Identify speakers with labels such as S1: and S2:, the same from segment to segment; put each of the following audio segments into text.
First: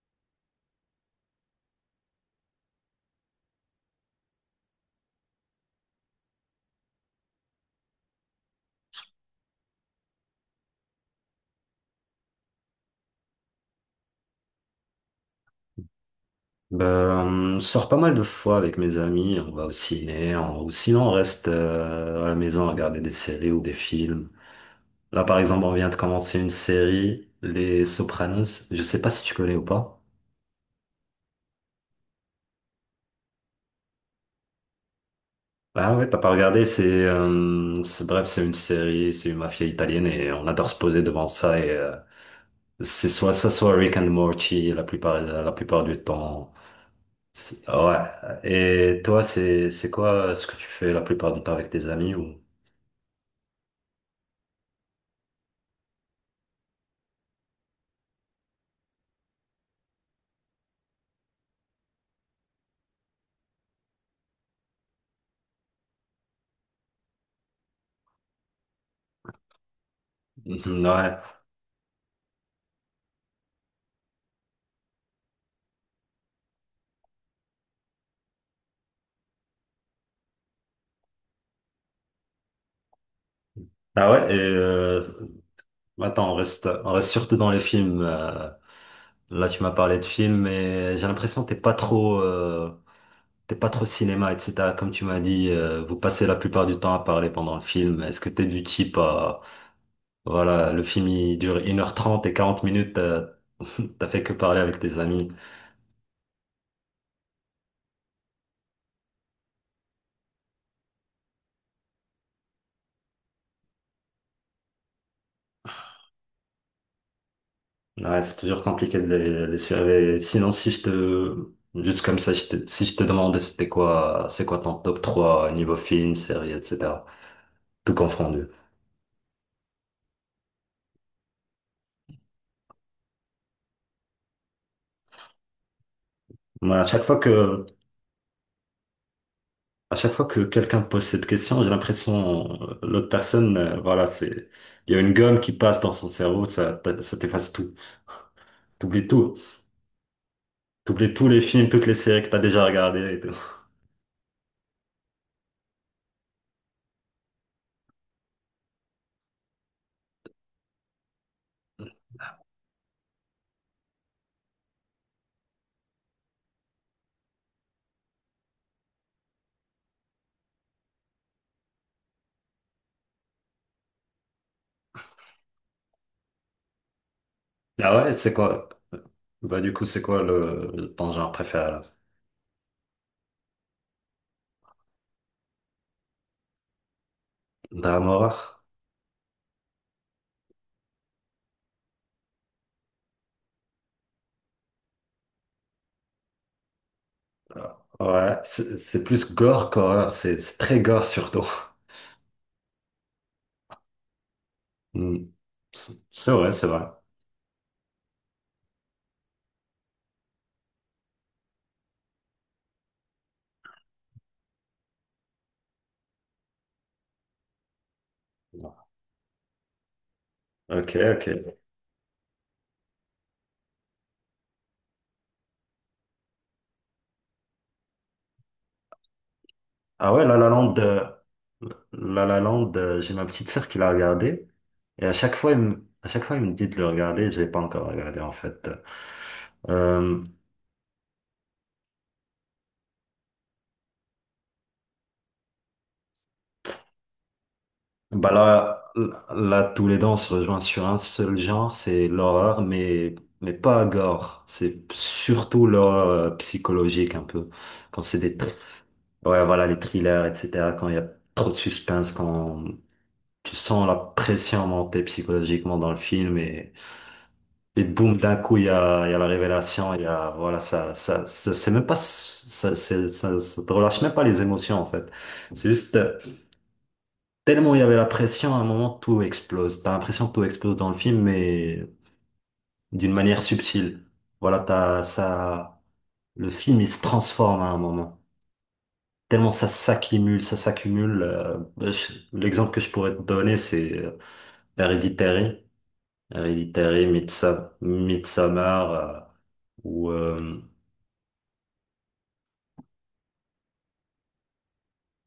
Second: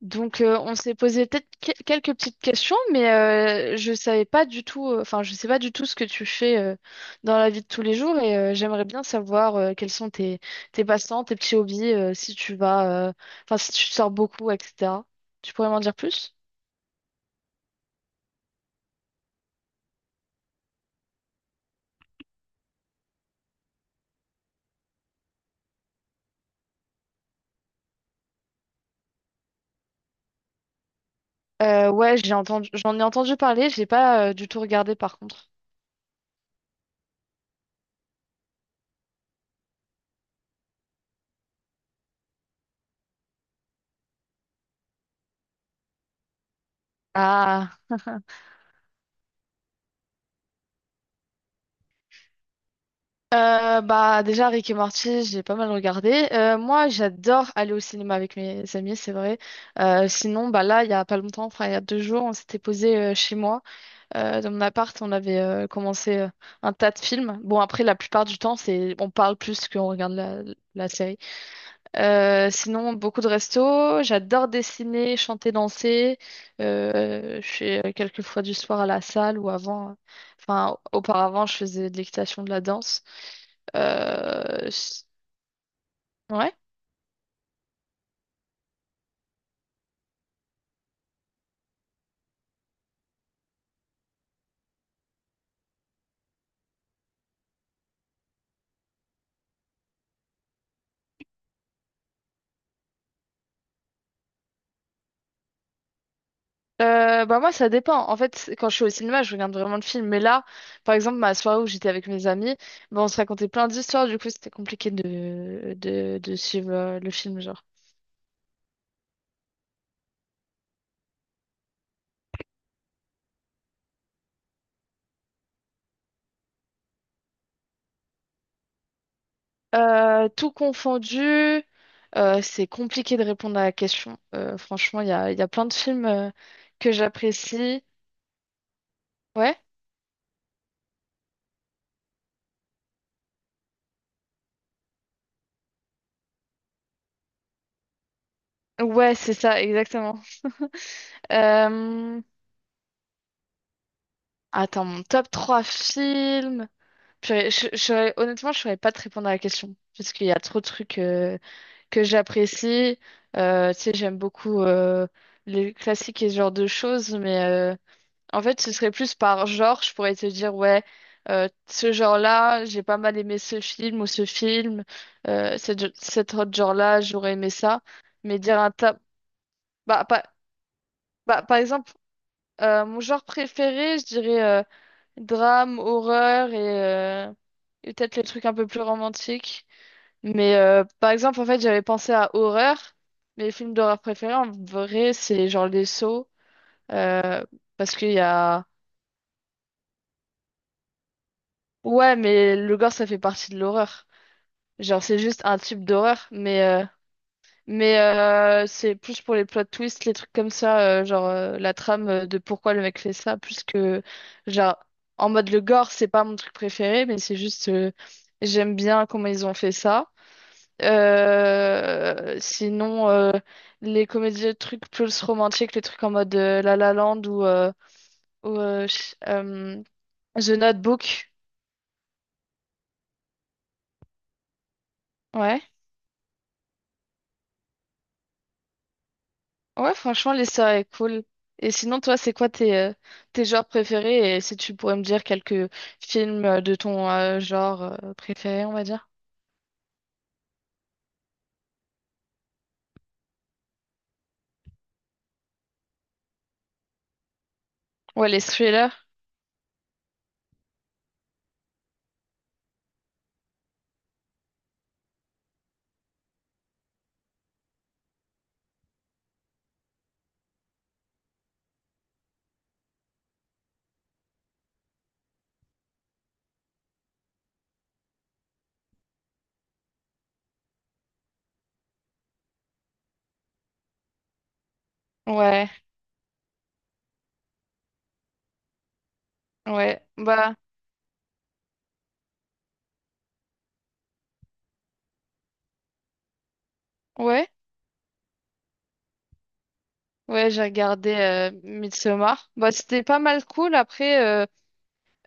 S1: On s'est posé peut-être quelques petites questions, mais je savais pas du tout, je sais pas du tout ce que tu fais dans la vie de tous les jours et j'aimerais bien savoir quels sont tes passe-temps, tes petits hobbies, si tu vas, si tu sors beaucoup, etc. Tu pourrais m'en dire plus?
S2: Ben, on sort pas mal de fois avec mes amis, on va au ciné, ou sinon on reste à la maison à regarder des séries ou des films. Là, par exemple, on vient de commencer une série, Les Sopranos. Je sais pas si tu connais ou pas.
S1: Ouais, j'en ai entendu parler, j'ai pas du tout regardé par contre.
S2: Ah ouais, t'as pas regardé, c'est bref, c'est une série, c'est une mafia italienne et on adore se poser devant ça et c'est soit ça, soit Rick and Morty la plupart du temps.
S1: Ah.
S2: Ah ouais. Et toi, c'est quoi ce que tu fais la plupart du temps avec tes amis ou?
S1: Bah déjà Rick et Morty, j'ai pas mal regardé. Moi, j'adore aller au cinéma avec mes amis, c'est vrai. Sinon, bah là, il y a pas longtemps, enfin il y a deux jours, on s'était posé chez moi, dans mon appart, on avait commencé un tas de films. Bon après, la plupart du temps, c'est on parle plus qu'on regarde la série.
S2: Ouais.
S1: Sinon, beaucoup de restos. J'adore dessiner, chanter, danser. Je fais quelques fois du sport à la salle ou avant. Enfin, auparavant, je faisais de l'équitation, de la danse.
S2: Ah ouais, et
S1: Euh, s-
S2: attends,
S1: ouais.
S2: on reste surtout dans les films. Là, tu m'as parlé de films, mais j'ai l'impression que t'es pas trop cinéma, etc. Comme tu m'as dit, vous passez la plupart du temps à parler pendant le film. Est-ce que t'es du type à, voilà, le film il dure 1h30 et 40 minutes, t'as t'as fait que parler avec tes amis.
S1: Bah moi, ça dépend. En fait, quand je suis au cinéma, je regarde vraiment le film. Mais là, par exemple, ma soirée où j'étais avec mes amis, bah, on se racontait plein d'histoires. Du coup, c'était compliqué de suivre le film, genre.
S2: Ouais, c'est toujours compliqué de les suivre. Et sinon, si je te, juste comme ça, si je te demandais c'est quoi ton top 3 niveau film, série, etc. Tout confondu.
S1: Tout confondu, c'est compliqué de répondre à la question. Franchement, il y a plein de films
S2: Mais
S1: que j'apprécie. Ouais?
S2: à chaque fois que quelqu'un pose cette question, j'ai l'impression l'autre personne, voilà, c'est, il y a une gomme qui passe dans son cerveau, ça, ça t'efface tout. T'oublies
S1: Ouais, c'est
S2: tout.
S1: ça, exactement.
S2: T'oublies tous les films, toutes les
S1: Euh,
S2: séries que t'as déjà regardées et tout.
S1: Attends, mon top 3 films. Purée, honnêtement, je ne saurais pas te répondre à la question, parce qu'il y a trop de trucs que j'apprécie. Tu sais, j'aime beaucoup les classiques et ce genre de choses, mais en fait, ce serait plus par genre, je pourrais te dire, ouais, ce genre-là, j'ai pas mal aimé ce film ou ce film, cet autre genre-là, j'aurais aimé ça.
S2: Ah ouais, c'est
S1: Mais dire
S2: quoi?
S1: un tas...
S2: Bah, du coup, c'est
S1: Bah,
S2: quoi
S1: pas-
S2: ton genre
S1: bah, par
S2: préféré là?
S1: exemple, mon genre préféré, je dirais drame, horreur euh, et
S2: Drame
S1: peut-être les
S2: horreur?
S1: trucs un peu plus romantiques. Mais par exemple, en fait, j'avais pensé à horreur. Mes films d'horreur préférés, en vrai, c'est genre Les Sceaux, euh, parce qu'il y
S2: Ouais,
S1: a...
S2: c'est plus gore qu'horreur, c'est très gore surtout.
S1: Ouais, mais le gore, ça fait partie de l'horreur. Genre, c'est
S2: Hmm.
S1: juste un type
S2: C'est
S1: d'horreur,
S2: c'est vrai,
S1: mais,
S2: c'est
S1: euh,
S2: vrai.
S1: mais euh, c'est plus pour les plot twists, les trucs comme ça, genre la trame de pourquoi le mec fait ça, plus que, genre, en mode le gore, c'est pas mon truc préféré, mais c'est juste, j'aime bien comment ils ont fait ça.
S2: Ok, ok.
S1: Sinon, les comédies, les trucs plus romantiques, les trucs en mode La La Land ou
S2: Ah ouais,
S1: The Notebook,
S2: La La Land, j'ai ma petite sœur qui l'a regardé. Et
S1: ouais.
S2: à chaque fois, elle me dit de le regarder. Je l'ai pas encore regardé, en fait.
S1: Ouais,
S2: Euh,
S1: franchement, l'histoire est cool. Et sinon, toi, c'est quoi tes, tes genres préférés? Et si tu pourrais me dire quelques films de ton genre
S2: bah
S1: préféré, on va
S2: là,
S1: dire.
S2: tous les deux, on se rejoint sur un seul genre, c'est l'horreur, mais pas gore. C'est surtout l'horreur psychologique, un peu. Quand c'est
S1: Ouais, les thrillers.
S2: ouais, voilà, les thrillers, etc. Quand il y a trop de suspense, quand tu sens la pression monter psychologiquement dans le film. Et boum, d'un coup, il y a la révélation, il y a, voilà, c'est même pas, ça, ça, ça te relâche même pas les émotions, en fait. C'est juste, tellement il y avait la pression, à un moment, tout explose. T'as l'impression que tout explose dans le film, mais d'une manière subtile. Voilà,
S1: Ouais,
S2: le film, il se transforme à un moment. Tellement ça
S1: ouais.
S2: s'accumule,
S1: Bah,
S2: ça s'accumule. L'exemple que je pourrais te donner, c'est Hereditary. Hereditary,
S1: ouais.
S2: Midsommar, ou,
S1: Ouais, j'ai regardé Midsommar. Bah, c'était pas mal cool. Après,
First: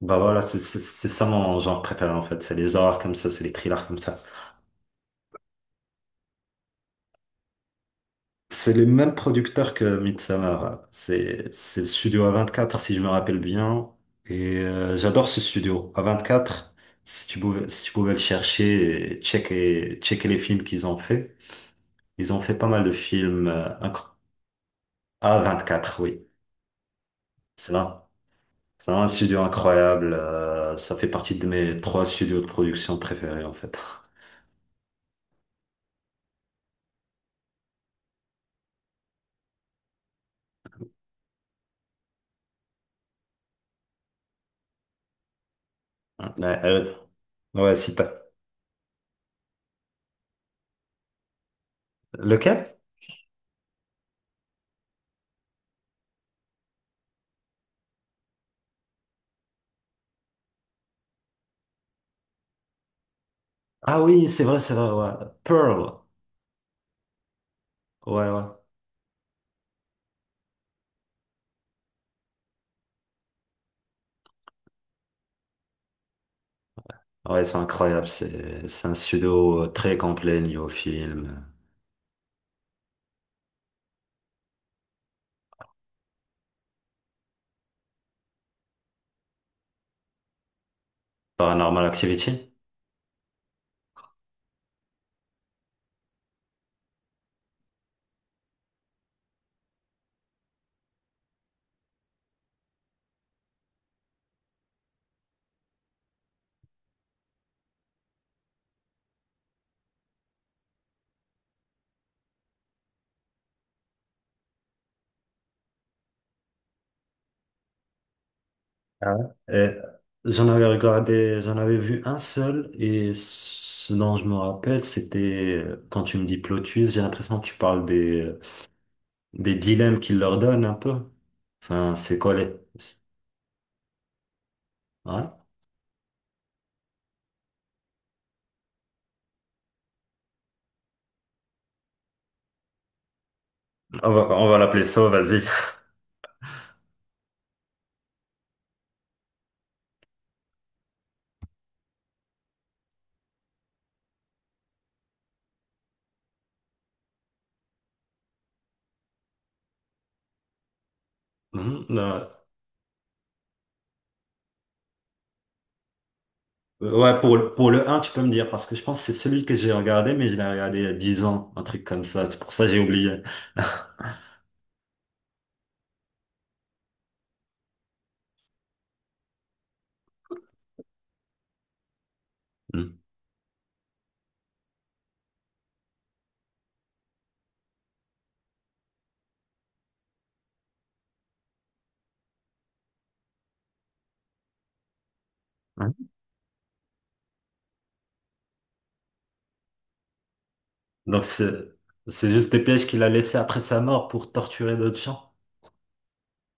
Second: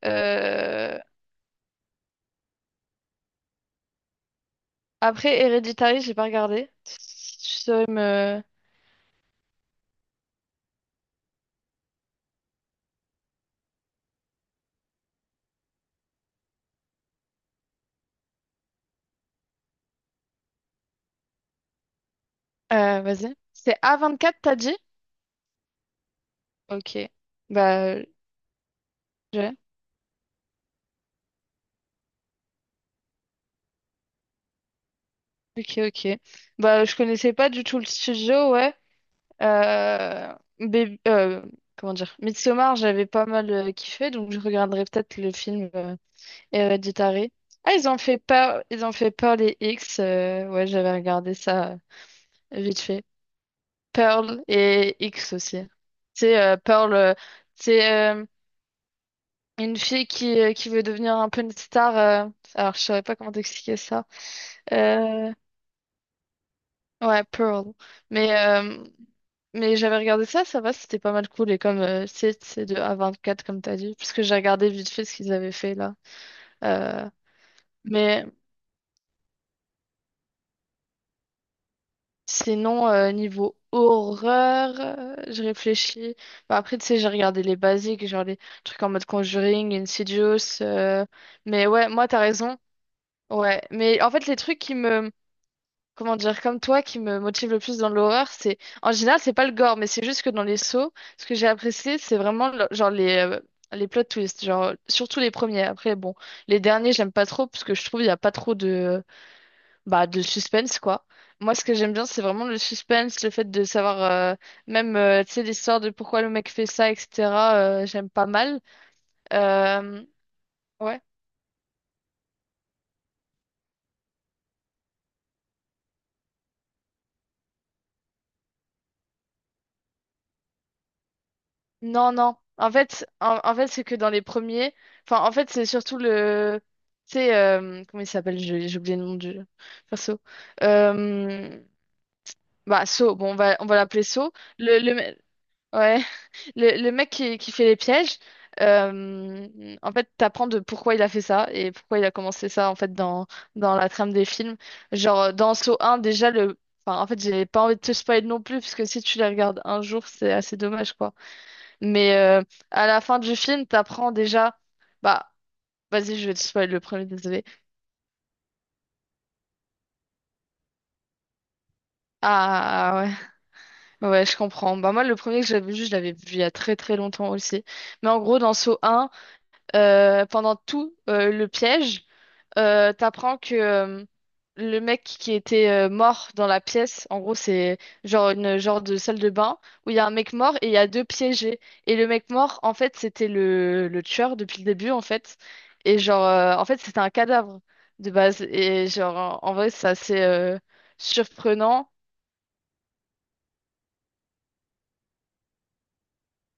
S2: Bah voilà,
S1: euh,
S2: c'est ça mon genre préféré en fait. C'est les horreurs comme ça, c'est les thrillers comme ça.
S1: après Hereditary, j'ai pas regardé. Si tu saurais me...
S2: C'est les mêmes producteurs que Midsommar. C'est le studio A24 si je me rappelle bien. Et j'adore ce studio. A24, si tu pouvais le chercher et checker les films qu'ils ont fait. Ils ont fait pas mal de
S1: Vas-y.
S2: films
S1: C'est a quatre t'as dit?
S2: A24, oui.
S1: Ok.
S2: C'est
S1: Bah,
S2: là. C'est un studio
S1: j'ai.
S2: incroyable. Ça fait partie de mes trois studios de production préférés en fait.
S1: Ok, ok. Bah, je connaissais pas du tout le studio, ouais. Euh, Baby- euh, Comment dire? Midsommar, j'avais pas mal kiffé, donc je regarderai peut-être le film
S2: Ouais,
S1: Héréditary. Ah,
S2: ouais,
S1: ils
S2: si
S1: ont fait
S2: t'as-
S1: Pearl, ils ont fait Pearl et X. Ouais, j'avais regardé ça
S2: Le Cap?
S1: vite fait. Pearl et X aussi. C'est Pearl, c'est une fille qui veut devenir un peu une star. Alors, je saurais pas comment t'expliquer
S2: Ah
S1: ça.
S2: oui, c'est vrai, ouais.
S1: Euh,
S2: Pearl.
S1: ouais, Pearl.
S2: Ouais,
S1: Mais
S2: ouais.
S1: euh, Mais j'avais regardé ça, ça va, c'était pas mal cool. Et comme c'est de A24, comme t'as dit, puisque j'ai regardé vite fait ce qu'ils avaient fait là. Euh,
S2: Ah ouais, c'est incroyable.
S1: mais
S2: C'est un pseudo très complet niveau film.
S1: sinon, niveau horreur, je réfléchis. Bah, après, tu sais, j'ai regardé les basiques, genre les trucs en mode Conjuring, Insidious. Mais
S2: Paranormal
S1: ouais, moi, t'as
S2: Activity.
S1: raison. Ouais, mais en fait, les trucs qui me comment dire, comme toi, qui me motive le plus dans l'horreur, c'est en général, c'est pas le gore, mais c'est juste que dans les sauts, ce que j'ai apprécié, genre les plot twists, genre surtout les premiers. Après, bon, les derniers, j'aime pas trop parce que je trouve il y a pas trop de bah de suspense quoi. Moi, ce que j'aime bien, c'est vraiment le suspense, le fait de savoir euh, même tu sais l'histoire de pourquoi le mec fait ça, etc. J'aime pas mal.
S2: Ah ouais.
S1: Euh,
S2: Et
S1: ouais.
S2: j'en avais vu un seul et ce dont je me rappelle, c'était quand tu me dis plot twist, j'ai l'impression que tu parles des dilemmes qu'il leur donne un peu. Enfin,
S1: Non,
S2: c'est quoi
S1: non.
S2: les...
S1: En fait, c'est que dans les premiers.
S2: Ouais.
S1: Enfin, en fait, c'est surtout le. Tu sais, comment il s'appelle? J'ai oublié le nom du perso. Euh, Bah, So. Bon, on va l'appeler So.
S2: On va
S1: Le,
S2: l'appeler
S1: le,
S2: ça,
S1: me-
S2: vas-y.
S1: ouais. Le mec qui fait les pièges. euh, En fait, t'apprends de pourquoi il a fait ça et pourquoi il a commencé ça, en fait, dans la trame des films. Genre, dans So un déjà, le. Enfin, en fait, j'ai pas envie de te spoiler non plus, parce que si tu les regardes un jour, c'est assez dommage, quoi.
S2: Mhm,
S1: Mais
S2: ouais.
S1: à la fin du film, t'apprends déjà. Bah, vas-y, je vais te spoiler le premier,
S2: Ouais,
S1: désolé.
S2: pour le un tu peux me dire, parce que je pense que c'est celui que j'ai regardé, mais je l'ai regardé il y a 10 ans, un truc comme ça. C'est pour ça que j'ai
S1: Ah
S2: oublié.
S1: ouais, ouais, je comprends. Bah moi, le premier que j'avais vu, je l'avais vu il y a très très longtemps aussi. Mais en gros, dans Saw un pendant tout le piège. euh,
S2: Hmm.
S1: t'apprends que euh, le mec qui était mort dans la pièce, en gros, c'est genre une genre de salle de bain où il y a un mec mort et il y a deux piégés. Et le mec mort, en fait, c'était le tueur depuis le début, en fait.
S2: Hein.
S1: Et genre, en fait, c'était un cadavre de base. Et genre, en vrai, c'est assez
S2: Donc c'est
S1: surprenant.
S2: c'est juste des pièges qu'il a laissés après sa mort pour torturer d'autres gens.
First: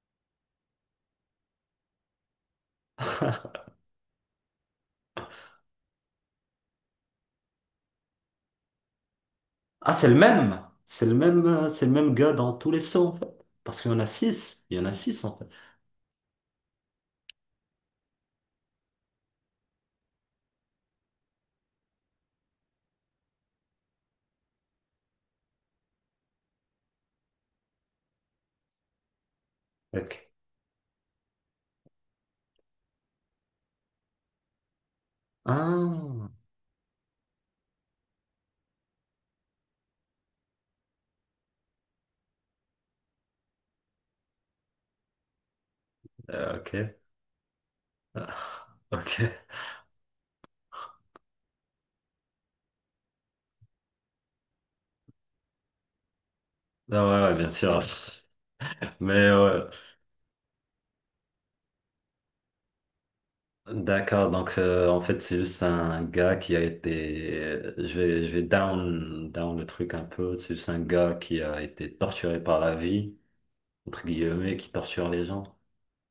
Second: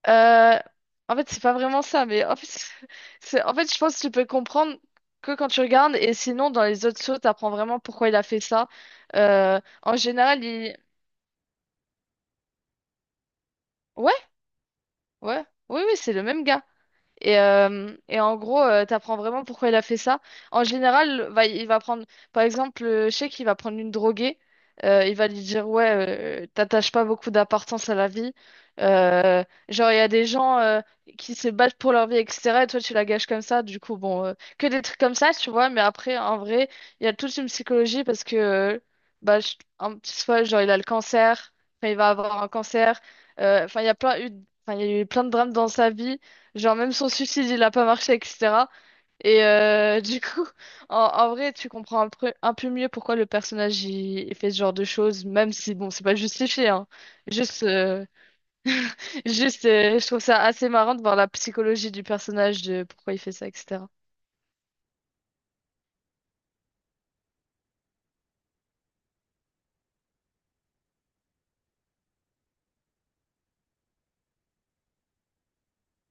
S1: Euh, En fait, c'est pas vraiment ça, mais en fait, c'est, en fait, je pense que tu peux comprendre que quand tu regardes, et sinon, dans les autres shows, t'apprends vraiment pourquoi il a fait ça.
S2: Ah,
S1: En
S2: c'est le
S1: général,
S2: même.
S1: il...
S2: C'est le même gars dans tous les sauts, en fait. Parce qu'il y en a
S1: Ouais,
S2: six. Il y en a six en
S1: ouais,
S2: fait.
S1: oui, oui, c'est le même gars. Et en gros, t'apprends vraiment pourquoi il a fait ça. En général, il va prendre, par exemple, je sais qu'il va prendre une droguée, il va lui dire, ouais, t'attaches pas beaucoup d'importance à la vie. Euh, genre, il y a
S2: Ok.
S1: des gens qui se battent pour leur vie, etc. Et toi, tu la gâches comme ça. Du coup, bon, que des trucs comme ça, tu vois. Mais après,
S2: Ah,
S1: en vrai, il y a toute une psychologie parce que, bah, je- un petit soit, genre, il a le cancer, enfin, il va avoir un cancer. Euh, Enfin, il y a plein eu, enfin, il y a eu plein de drames dans sa vie.
S2: ok.
S1: Genre même son suicide, il a pas marché, etc.
S2: Ok.
S1: Et du coup, en vrai, tu comprends un peu mieux pourquoi le personnage il fait ce genre de choses, même si bon, c'est pas justifié, hein.
S2: Ah ouais, ouais, bien
S1: Juste,
S2: sûr.
S1: euh,
S2: Mais
S1: juste,
S2: ouais.
S1: euh, je trouve ça assez marrant de voir la psychologie du personnage, de pourquoi il fait ça, etc.
S2: D'accord, donc en fait c'est juste un gars je vais, down, le truc un peu, c'est juste un gars qui a été torturé par la vie, entre guillemets, qui torture les gens.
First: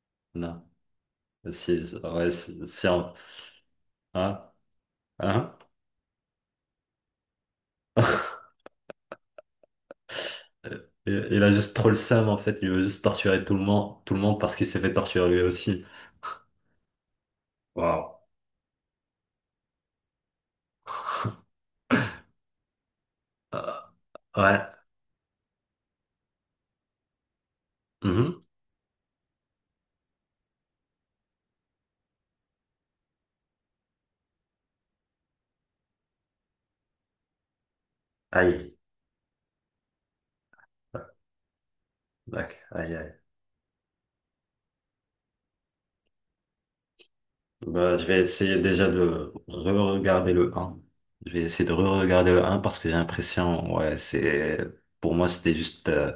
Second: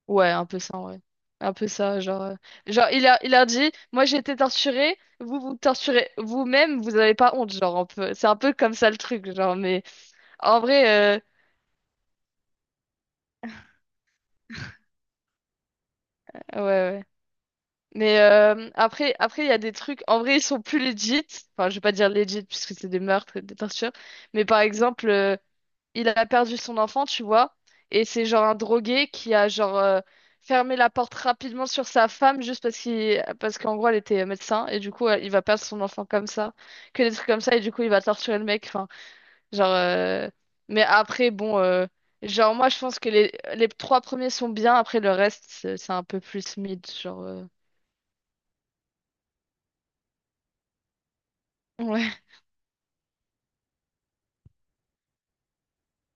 S1: Ouais, un peu
S2: Non,
S1: ça, ouais. Un peu ça,
S2: ouais, c'est
S1: genre il a dit, moi j'ai été
S2: hein?
S1: torturé, vous
S2: Hein?
S1: vous torturez vous-même, vous avez pas honte, genre un peu. C'est un peu comme ça le truc, genre. Mais en vrai,
S2: Il a juste trop le seum en fait, il veut juste torturer tout le monde parce qu'il s'est fait torturer lui aussi.
S1: ouais, ouais.
S2: Waouh.
S1: Mais après, après, il y a des trucs. En vrai, ils sont plus legit. Enfin, je vais pas dire legit puisque c'est des meurtres et des
S2: Euh,
S1: tortures. Mais
S2: ouais.
S1: par exemple, il a perdu son enfant, tu vois. Et c'est genre
S2: Mhm.
S1: un drogué qui a genre fermé la porte rapidement sur sa femme juste parce qu'il, parce qu'en gros, elle était médecin. Et du coup, il va perdre son enfant comme ça. Que des trucs comme ça. Et du coup, il va torturer le mec.
S2: Aïe.
S1: Enfin, genre. Mais après, bon. Genre,
S2: D'accord.
S1: moi, je
S2: Aïe,
S1: pense que
S2: aïe.
S1: les trois premiers sont bien. Après, le reste, c'est un peu plus mid. Genre.
S2: Bah, je vais essayer déjà de re-regarder le un. Je vais essayer de
S1: Ouais.
S2: re-regarder le un parce que j'ai l'impression, ouais, c'est, pour moi, c'était juste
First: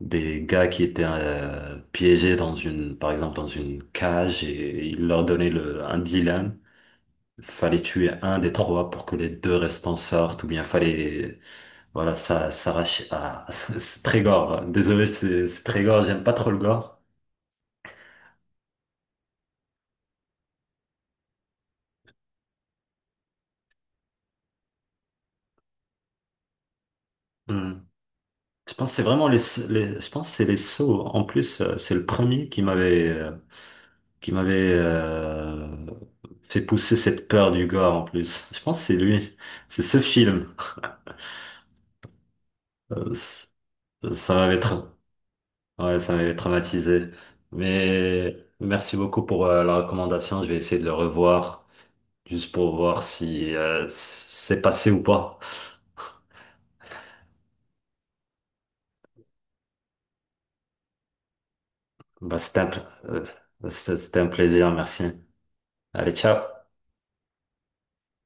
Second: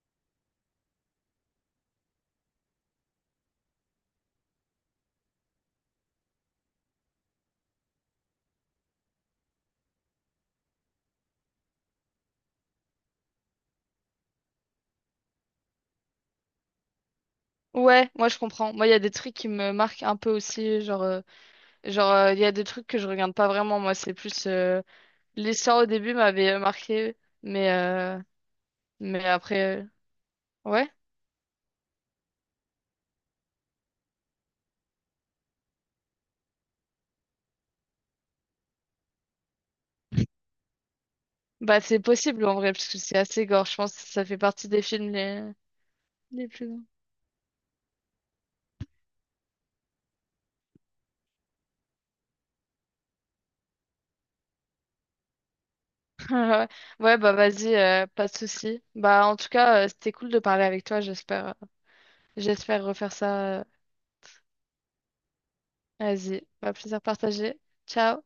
S2: des gars qui étaient piégés dans une, par exemple, dans une cage et ils leur donnaient un dilemme. Fallait tuer un des trois pour que les deux restants sortent ou bien fallait, voilà, ça s'arrache à, c'est très gore. Désolé, c'est très gore, j'aime pas trop le gore.
S1: Ouais, moi je comprends. Moi, il y a des trucs qui me marquent un peu aussi. Genre, il y a des trucs que je regarde pas vraiment. Moi, c'est plus l'histoire au début m'avait marqué, mais
S2: Hmm.
S1: euh,
S2: Je pense que c'est
S1: mais
S2: vraiment
S1: après,
S2: je pense que c'est les
S1: ouais.
S2: sauts. En plus, c'est le premier qui m'avait fait pousser cette peur du gore en plus. Je pense que c'est lui, c'est ce film.
S1: Bah, c'est possible en vrai parce que
S2: Euh,
S1: c'est
S2: c-
S1: assez gore. Je pense que ça
S2: ça
S1: fait
S2: m'avait
S1: partie des films
S2: ouais, ça m'avait
S1: les plus gore.
S2: traumatisé. Mais merci beaucoup pour la recommandation. Je vais essayer de le revoir juste pour voir si c'est passé ou pas.
S1: Ouais, bah vas-y, pas de souci. Bah, en tout cas, c'était cool de parler avec toi.
S2: Bah,
S1: J'espère refaire ça.
S2: c'était un plaisir. Merci. Allez, ciao.
S1: Vas-y, bah plaisir partagé. Ciao.